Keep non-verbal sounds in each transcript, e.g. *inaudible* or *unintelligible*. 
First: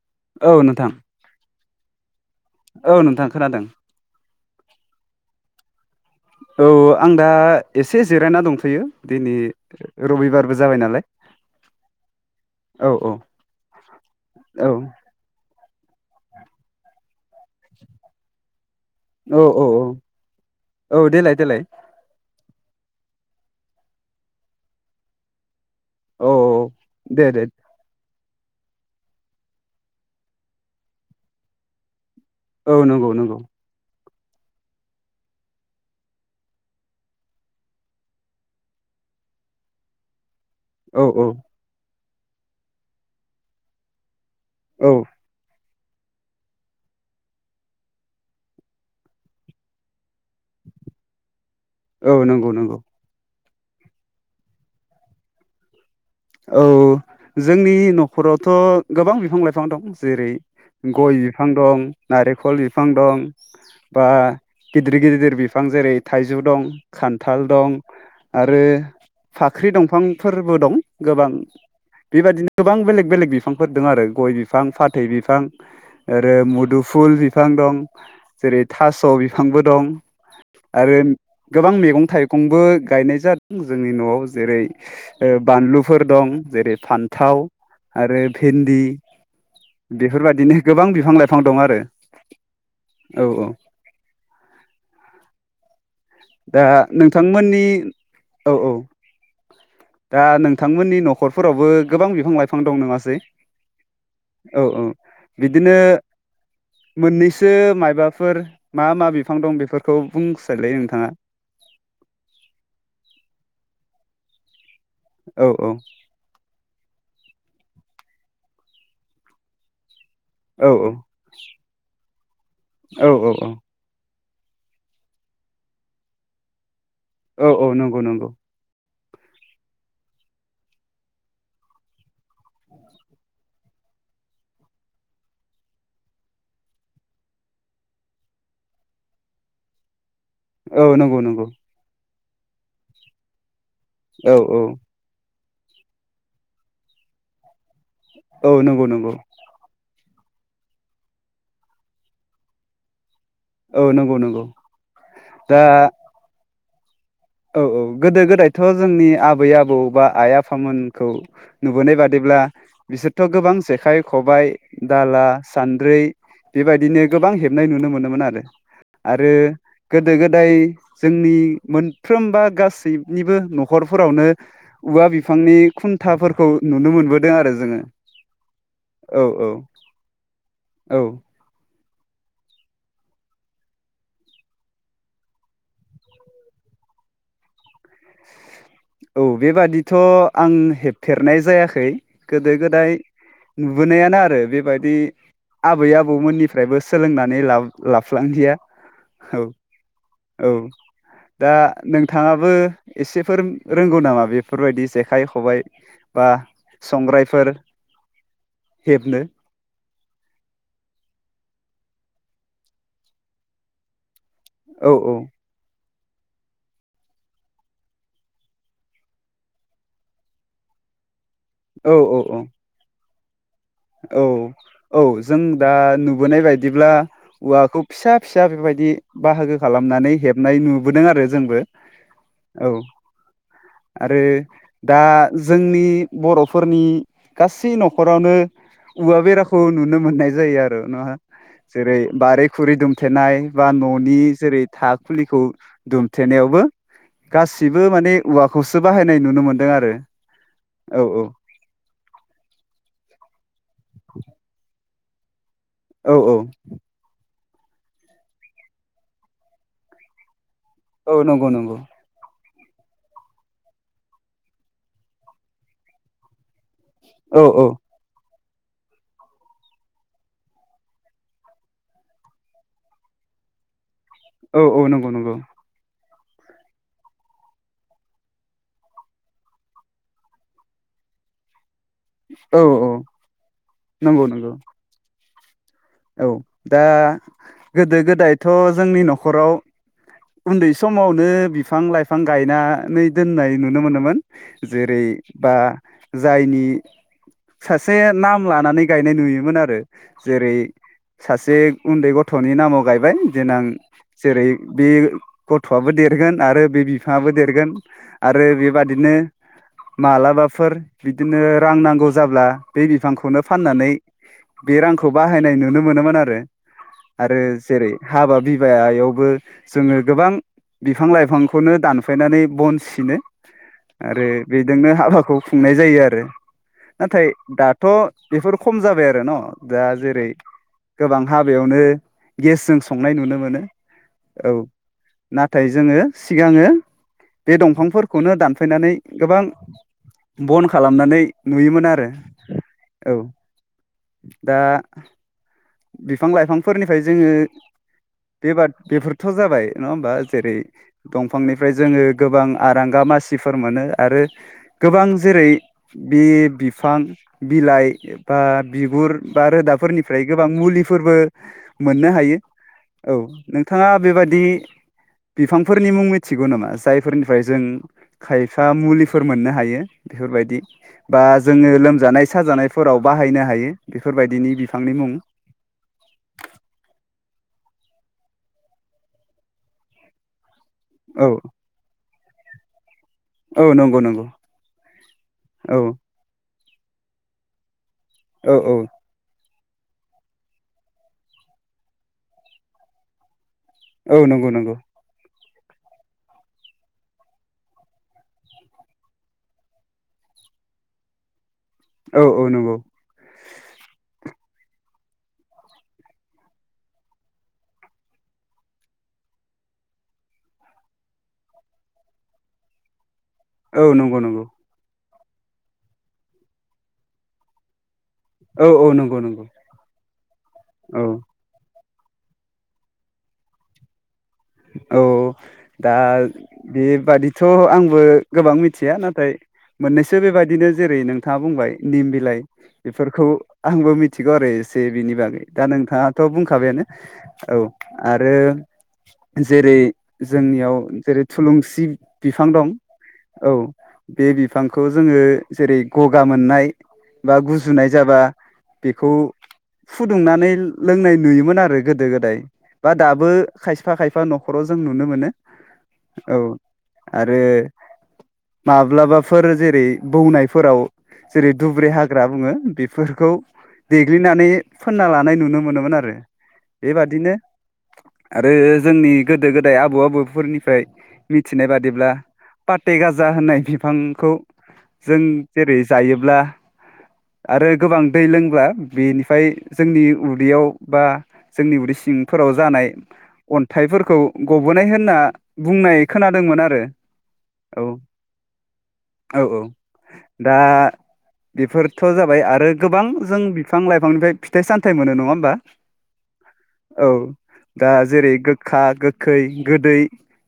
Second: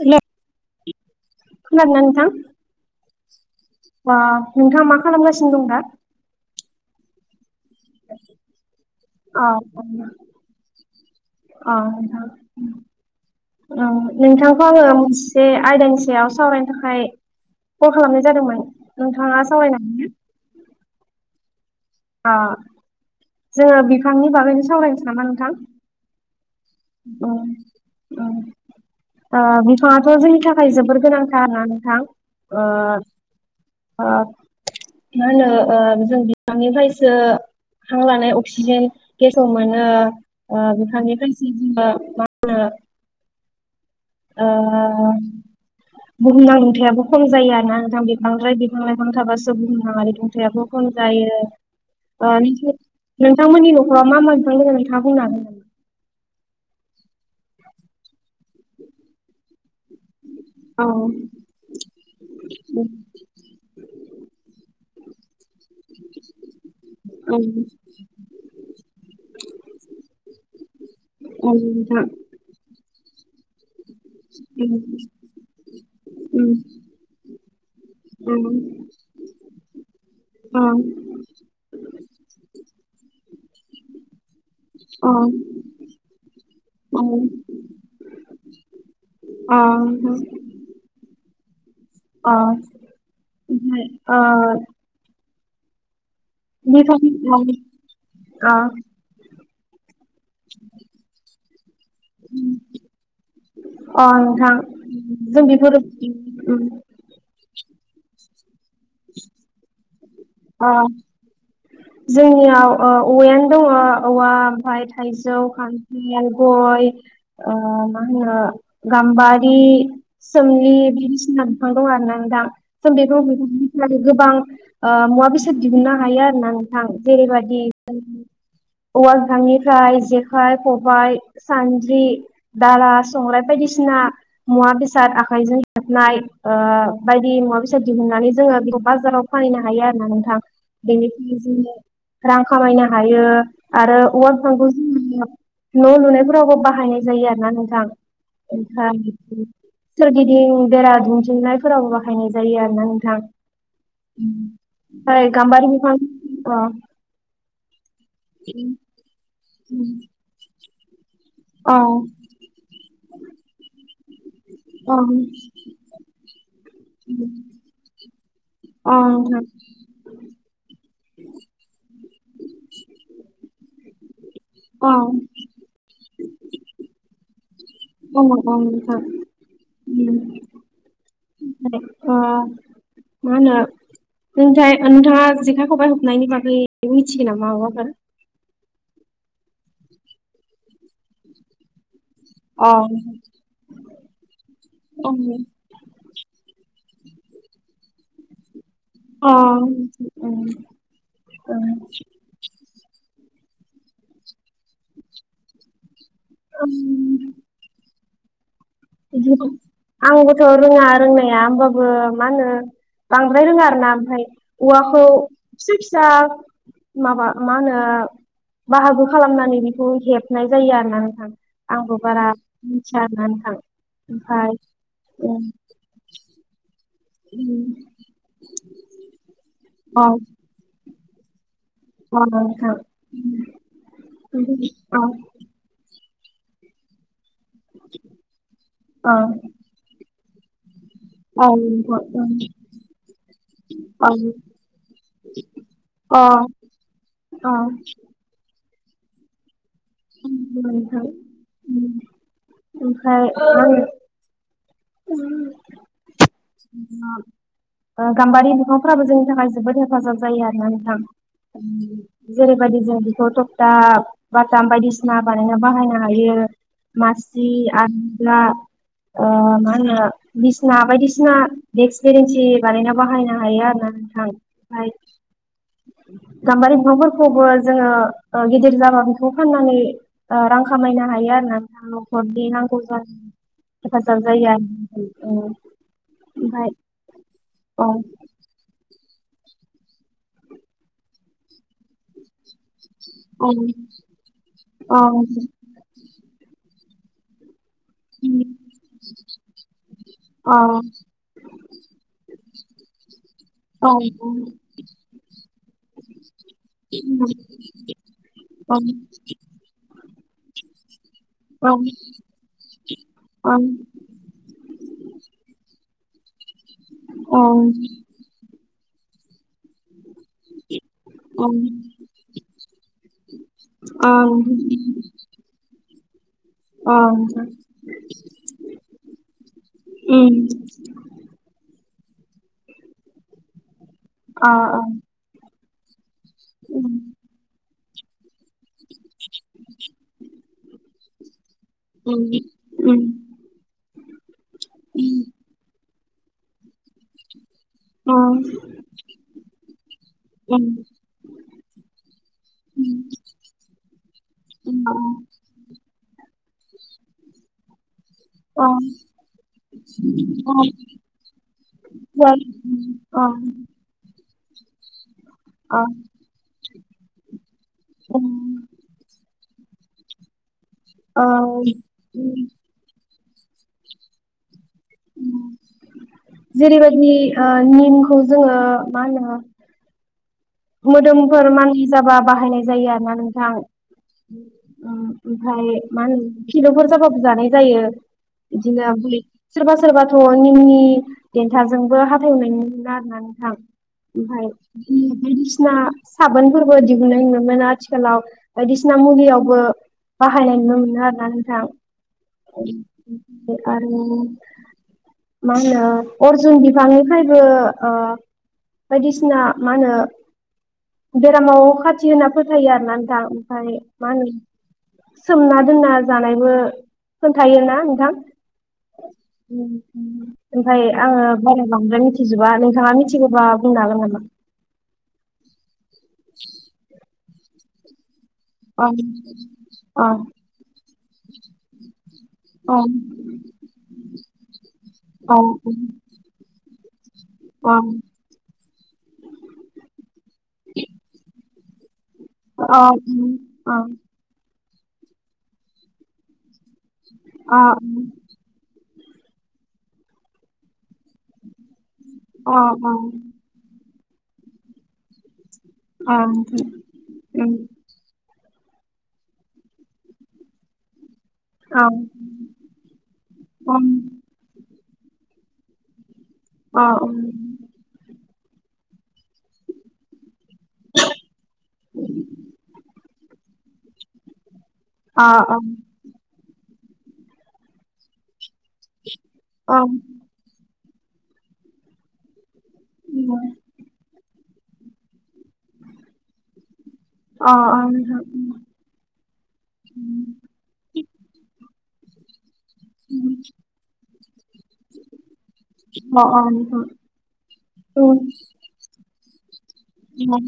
Hello औ नोंथां। खोनादोंना नोंथां? औ नोंथां खोनादों। अ नोंथांङा मा खालामगासिनो दं दा? औ आं दा एसे जिरायना दंथ'यो, दिनै रबिबारबो जाबाय नालाय। अ नोंथां उम। औ औ औ नोंथांखौ औ आङो मोनसे आयदानि सायाव सावरायनो थाखाय कल खालामनाय जादोंमोन। नोंथाङा औ औ सावरायनो हागोन ना? औ औ देलाय देलाय। अ जोङो बिफांनि बागैनो सावरायनोसै नामा नोंथां? औ औ औ। उम। उम ओ बिफाङाथ' जोंनि थाखाय जोबोर गोनांथार ना नोंथां? ओ औ नंगौ नंगौ। ओ मा होनो ओ जों बिफांनिफ्रायसो हां लानाय अक्सिजेन गेसखौ मोनो। ओ औ औ बिफांनिफ्रायसो ओ मा होनो औ। ओ बुहुमनां दुंथायाबो खम जायो आरो ना नोंथां बिफांनिफ्राय। बिफां लाइफां थाबासो बुहुमनांङारि दुंथायाबो खम जायो। औ ओ नंगौ नोंथां नंगौ। नोंथांमोननि न'खरा मा मा बिफां दोङो नोंथांङा बुंनो हागोन नामा? औ जोंनि न'खरावथ' गोबां बिफां लाइफां दं जेरै औ गय बिफां दं, नारेंखल बिफां दं बा गिदिर गिदिर बिफां जेरै थाइजौ दं, औ खान्थाल दं आरो फाख्रि दंफांफोरबो दं। गोबां औ नोंथां बेबायदिनो गोबां बेलेग बेलेग बिफांफोर दं आरो गय बिफां, उम फाथै बिफां आरो उम मुदुमफुल बिफां दं जेरै अ थास' बिफांबो दं अ आरो गोबां मैगं थाइगंबो गायनाय जादों जोंनि न'आव जेरै अह फोर दं जेरै फान्थाव आरो भिन्दि अ बेफोरबायदिनो गोबां बिफां लाइफां दं आरो। अ औ औ ओमफाय ओ दा बिफां नोंथांमोननि औ अ औ दा नोंथांमोननि न'खरफोरावबो गोबां बिफां लाइफां दं नंङासै? अ नोंथां औ औ जों बिदिनो बेफोर उम मोननैसो मायबाफोर मा मा बिफां दं बेफोरखौ अ बुंसायलाय नोंथाङा। जोंनियाव ओ औवायानो दङ औवा ओमफाय थाइजौ, औ औ *unintelligible* गय ओ मा होनो गाम्बारि औ सोमलि बायदिसिना बिफां दं आरोना नोंथां जों औ बेखौ औ औ *unintelligible* गोबां ओ मुवा बेसाद दिहुननो हायो आरो ना नों थां औ जेरैबादि औ नंगौ नंगौ औवा बिफांनिफ्राय जेखाइ, खबाइ, सान्द्रि, दाला, संग्राय बायदिसिना मुवा बेसाद आखाइजों हेबनाय ओ बायदि मुवा बेसाद दिहुननानै जोङो बे बाजाराव फाननो हायो आरोना नोंथां। औ नंगौ बेनिफ्राय नंगौ जोङो रां खामायनो हायो आरो औवा औ औ बिफांखौ जों न लुनायफोरावबो बाहायनाय जायो आरो ना नोंथां औ नंगौ नंगौ सोरगिदिं बेरा दुथिंनायफोराव बाहायनाय जायो आरो ना नोंथां औ नंगौ नंगौ है दा गाम्बारि बिफां अ औ औ गोदो गोदायथ जोंनि आबै आबौ बा आइ आफामोन खौ अ नुबोनाय बादिब्ला बिसोरथ' गोबां जेखाइ खबाइ अ दाला सान्द्रि बेबायदिनो गोबां हेबनाय नुनो मोनोमोन आरो अ आरो नोंथां गोदो गोदाय जोंनि मोन साफ्रोमबा गासैनिबो नखरफोरावनो औ औवा बिफांनि खुन्थाफोरखौ नुनो मोनो मोनबोदों आरो जोङो औ औ नोंथां औ औ उम औ अ मा होनो नोंथाय नोंथाङा जेखाइ खबाइ हेबनायनि बागै मिथिगो नामा माबाफोर औ बेबादिथ आं हेबफेरनाय जायाखै गोदो अ गोदाय नुबोनायानो आरो बेबायदि ओं, आबै आबौमोननिफ्रायबो सोलोंनानै ला लाफ्लांदिया अ औ ओं, औ ओं. दा नोंथाङाबो एसेफोर रोंगौ नामा बेफोरबायदि जेखाइ खबायाइ बा संग्राइफोर बि आंबोथ रोङा रोंनाया होमबाबो मा होनो बांद्राय रोङा आरो ना ओमफाय औ औवाखौ औ फिसा फिसा माबा मा होनो बाहागो खालामनानै बेखौ हेबनाय जायो आरो ना नोंथां औ आंबो औ बारा औ मिथिया आरोना नोंथां औ ओमफ्राय औ जों ओम, दा नुबोनाय बायदिब्ला ओम, औवाखौ फिसा फिसा बेबायदि बाहागो खालामनानै हेबनाय नुबोदों आरो जोंबो औ आरो दा जोंनि बरफोरनि गासै नखरावनो औवा बेराखौ नुनो मोननाय जायो आरो आरो न जेरै बारि खुरै दुमथेनाय बा ननि जेरै थाखुलिखौ दुमथेनायावबो गासिबो माने औवाखौसो बाहायनाय नुनो मोनदों आरो औ औ ओमफ्राय ओ ओ औ औ गाम्बारि बिफांफ्राबो जोंनि थाखाय जोबोद हेफाजाब जायो आरोना नोंथां औ नंगौ नंगौ उम जेरैबायदि जों बेखौ टकता बाटाम बायदिसिना बानायना बाहायनो हायो औ मासि औ आलना ओ मा आङो बिसिना बायदिसिना देक्स बेरेन्सि बानायनायाव बाहायनो हायो आरो ना औ औ नंगौ नंगौ गाम्बारि बिफांफोरखौबो जोङो ओ गिदिर जाबा बेखौ फाननानै रां खामाय नो हायो आरो ना नखरनि औ नांगौ औ हेफाजाब नंगौ जायो नंगौ आरो उम औ दा औ गोदो गोदायथ' जोंनि नखर नखराव उन्दै समावनो बिफां लाइफां गाय नानै औ दोननाय नुनो मोनोमोन औ जेरै बा जायनि सासे नाम लानानै गायनाय नुयोमोन आरो जेरै सासे उन्दै गथनि नामाव गायबाय देनां औ जेरै बे गथआबो देरगोन आरो बे बिफाङाबो देरगोन आरो बेबादिनो मालाबाफोर बिदिनो औ रां नांगौ जाब्ला बे बिफांखौनो औ फाननानै बे रांखौ बाहायनाय नु नो मोनोमोन आरो आरो ओं जेरै हाबा बिबायावबो जोङो गोबां बिफां ओं उम लाइफांखौनो दानफायनानै बन सिनो आरो बेजोंनो हाबाखौ खुंनाय जायो आरो नाथाय दाथ' बेफोर खम जाबाय आरो न' दा जेरै गोबां हाबायावनो गेसजों संनाय नुनो मोनो औ अ -अ नाथाय जोङो सिगाङो उम बे दंफांफोरखौनो दान फैनानै गोबां बन खालामनानै नुयोमोन आरो उम उम बिफां - लाइफांफोरनिफ्राय जोङो अ बेबाद बेफोरथ' जाबाय नङा होमबा जेरै उम दंफांनिफ्राय जोङो गोबां आरांगा मासिफोर मोनो आरो अ गोबां जेरै बे बिफां बिलाइ बा अ बिगुर बा रोदाफोरनिफ्राय गोबां मुलिफोरबो मोननो हायो औ नोंथाङा बेबाददि अ अ बिफांफोरनि मुं मिथिगौ नामा जायफोरनिफ्राय जों अ खायफा मुलिफोर मोननो हायो बेफोरबायदि बा ओ जोङो लोमजानाय- साजानायफोराव बाहायनो हायो बेफोरबायदिनि बिफांनि मुं जेरैबायदि निमखौ जोङो मा होनो औ मोदोमफोर मानि जाबा बाहायनाय जायो आरो मा नोंथां औ नंगौ नंगौ ओमफ्राय औ मा होनो फिलौफोर जाबाबो जानाय जायो औ औ बिदिनो ब सोरबा सोरबाथ' निमनि देन्थाजोंबो हाथाय हुनाय नुयोमोन आरोना नोंथां औ हाय नंगौ नंगौ बायदिसिना साबोनफोरबो दिहुननाय मोनोमोन आथिखालाव बायदिसिना मुलियावबो बाहायनाय नुनो मोनो आरोना नोंथां औ औ नंगौ आरो मा होनो अर्जुन बिफांनिफ्रायबो ओ बायदिसिना मा होनो बेरामाव खाथियो होनना फोथायो आरोना नोंथां ओमफ्राय औ मा नंगौ होनो नंगौ सोमना दोनना जानायबो खोन्थायोना नोंथां औ औ नंगौ नंगौ ओमफ्राय औ आङो बारा बांद्राय मि मिथिजोबा नोंथाङा मिथिगौबा बुंनो हागोन नामा औ दा बेबादिथ' आंबो गोबां मिथिया नाथाय मोननैसो बेबायाददिनो जेरै नोंथाङा बुंबाय निम बिलाइ बेफोरखौ आंबो मिथिगौ आरो एसे बिनि बागै दा नोंथाङाथ' बुंखाबायानो औ आरो जेरै जोंनियाव जेरै थुलुंसि बिफां दं औ बे बिफांखौ जोङो जेरै गगा मोननाय बा गुजुनाय जाबा बेखौ फुदुंनानै लोंनाय नुयोमोन आरो गोदो - गोदाय बा दाबो खायफा - खायफा न'खराव जों नुनो मोनो औ आरो माब्लाबाफोर जेरै बौनायफोराव जेरै दुब्रि हाग्रा बुङो बेफोरखौ देग्लिनानै फोनना लानाय नुनो मोनोमोन आरो अ बे जोंनि गोदो -गोदाय आबौ - आबौफोरनि ओमफ्राय मिथिनाय बादिब्ला पाते गाजा होननाय बिफांखौ जों जेरै जायोब्ला आरो गोबां दै लोंब्ला बेनि फाय जोंनि उदैयाव बा जोंनि उदै सिंफोराव जानाय फिथाइफोरखौ गबोनाय होनना बुंनाय खोनादोंमोन आरो औ औ - औ दा बेफोर थ' जाबाय आरो गोबां जों बिफां - लाइफांनिफाय फिथाइ -सामथाइ मोनो नङा होमबा औ दा जेरै नामा? गोखा गो खै गोदै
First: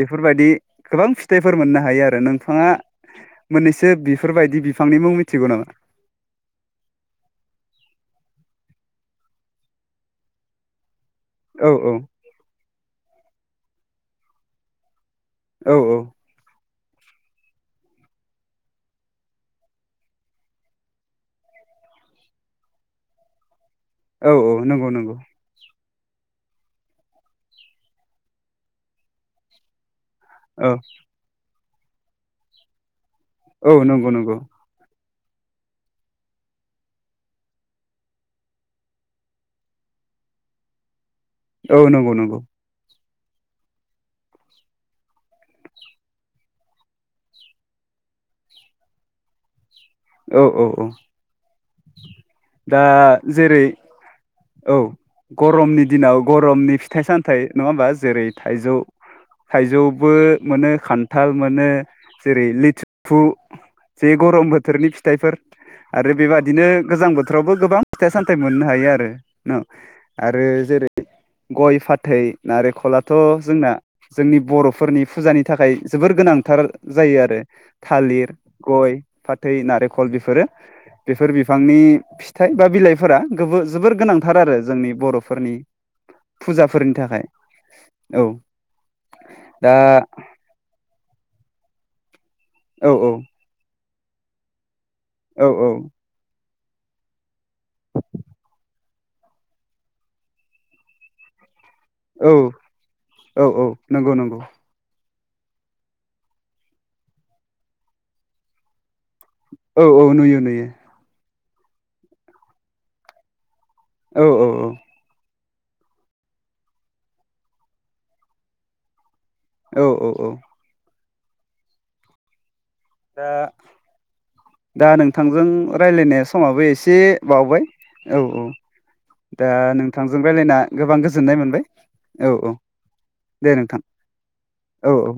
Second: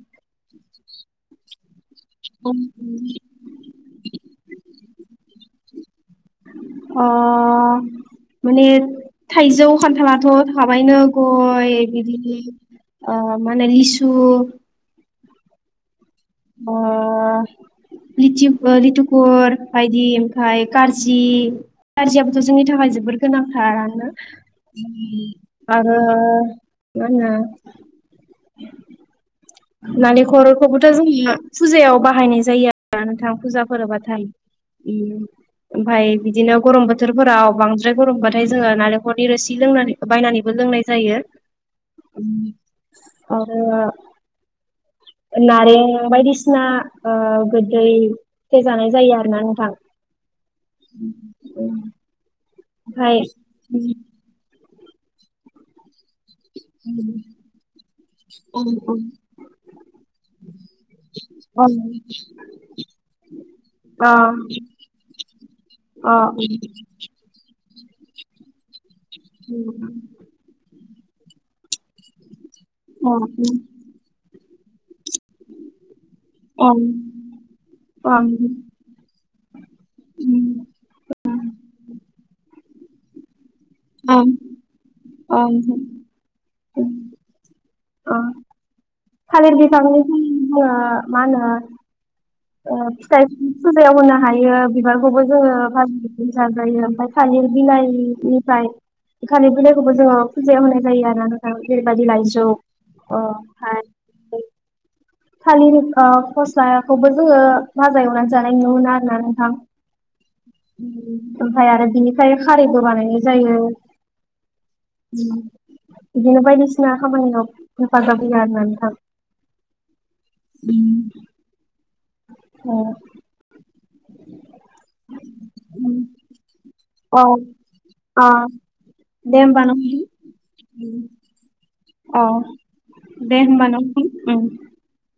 बेफोरबायदि गोबां फिथाइफोर मोननो हायो आरो नोंथाङा अ मोननैसो बिफोरबायदि बिफांनि मुं मिथिगौ नामा? ओ माने थाइजौ खान्थालाथ' थाबायनो औ गय औ बिदिनि ओ माने लिसु औ औ ओ लिख ओ लिथुखर बायदि ओमफाय खारजि खारजियाबोथ' जोंनि थाखाय जोबोर गोनांथारङानो औ औ नंगौ उम नंगौ आरो मा होनो औ नालेंखरखौबोथ' जोंङो फुजायाव बाहायनाय जायो। दा नोंथां फुजा औ नंगौ फोरबाथाय नंगौ उम ओमफाय बिदिनो गरम बोथोरफोराव बांद्राय गरमबाथाय जोङो नालेंखरनि रोसि लोंनानै बायनानै बो लोंनाय जायो। औ नंगौ नंगौ। आरो नारें बायदिसिना ओ गोदै फिथाय जानाय जायो आरोना नोंथां। औ औ औ *unintelligible* दा ओमफाय जेरै औ गरमनि दिनाव गरमनि फिथाइ सामथाइ नङा ओमबा जेरै थाइजौ थाइजौबो मोनो खान्थाल मोनो जेरै लिथिफु *unintelligible* बोथोरनि फिथाइफोर आरो बेबादिनो गोजां बोथोरावबो गोबां फिथाइ सामथाइ मोननो हायो आरो न' आरो जेरै गय फाथै नारेखलाथ' जोंना जोंनि बर'फोरनि फुजानि थाखाय जोबोर गोनांथार जायो आरो थालिर गय फाथै नारेखल बिफोरो बिफोर बिफांनि फिथाइ बा बिलाइफोरा गोहो जोबोर गोनांथार आरो जोंनि बर'फोरनि फुजाफोरनि थाखाय औ थालिर दा बिफां जोङो ओ मा होनो औ फिथाइ सायाव होनो हायो बिबारखौबो औ जोङो *unintelligible* जाजायो ओमफाय थालिर बिलाइनिफ्राय थालिर बिलाइखौबो जोङो फुजायाव होनाय जायो आरोना नोंथां जेरैबायदि औ लाायजौ ओ औ औ ओमफाय नंगौ नंगौ थालिर ओ फस्लाखौबो जोङो बाजा एवनानै जानाय नुनो मोनो आर ना नोंथां औ औ नुयो नुयो ओमफाय आरो बिनिफ्रायनो खारैबो बानायनाय जायो। औ औ औ उम इदिनो बायदिसिना खामानियाव हेफाजाब होया आरोना नोंथां? औ औ औ दा दा नोंथांजों रायलायनाय समाबो एसे औ बावबाय औ औ दे दा होमबा नोंथां नोंथांजों राय्लायना गोबां गोजोननाय मोनबाय। अ औ औ दे होमबा न नोंथां उम औ औ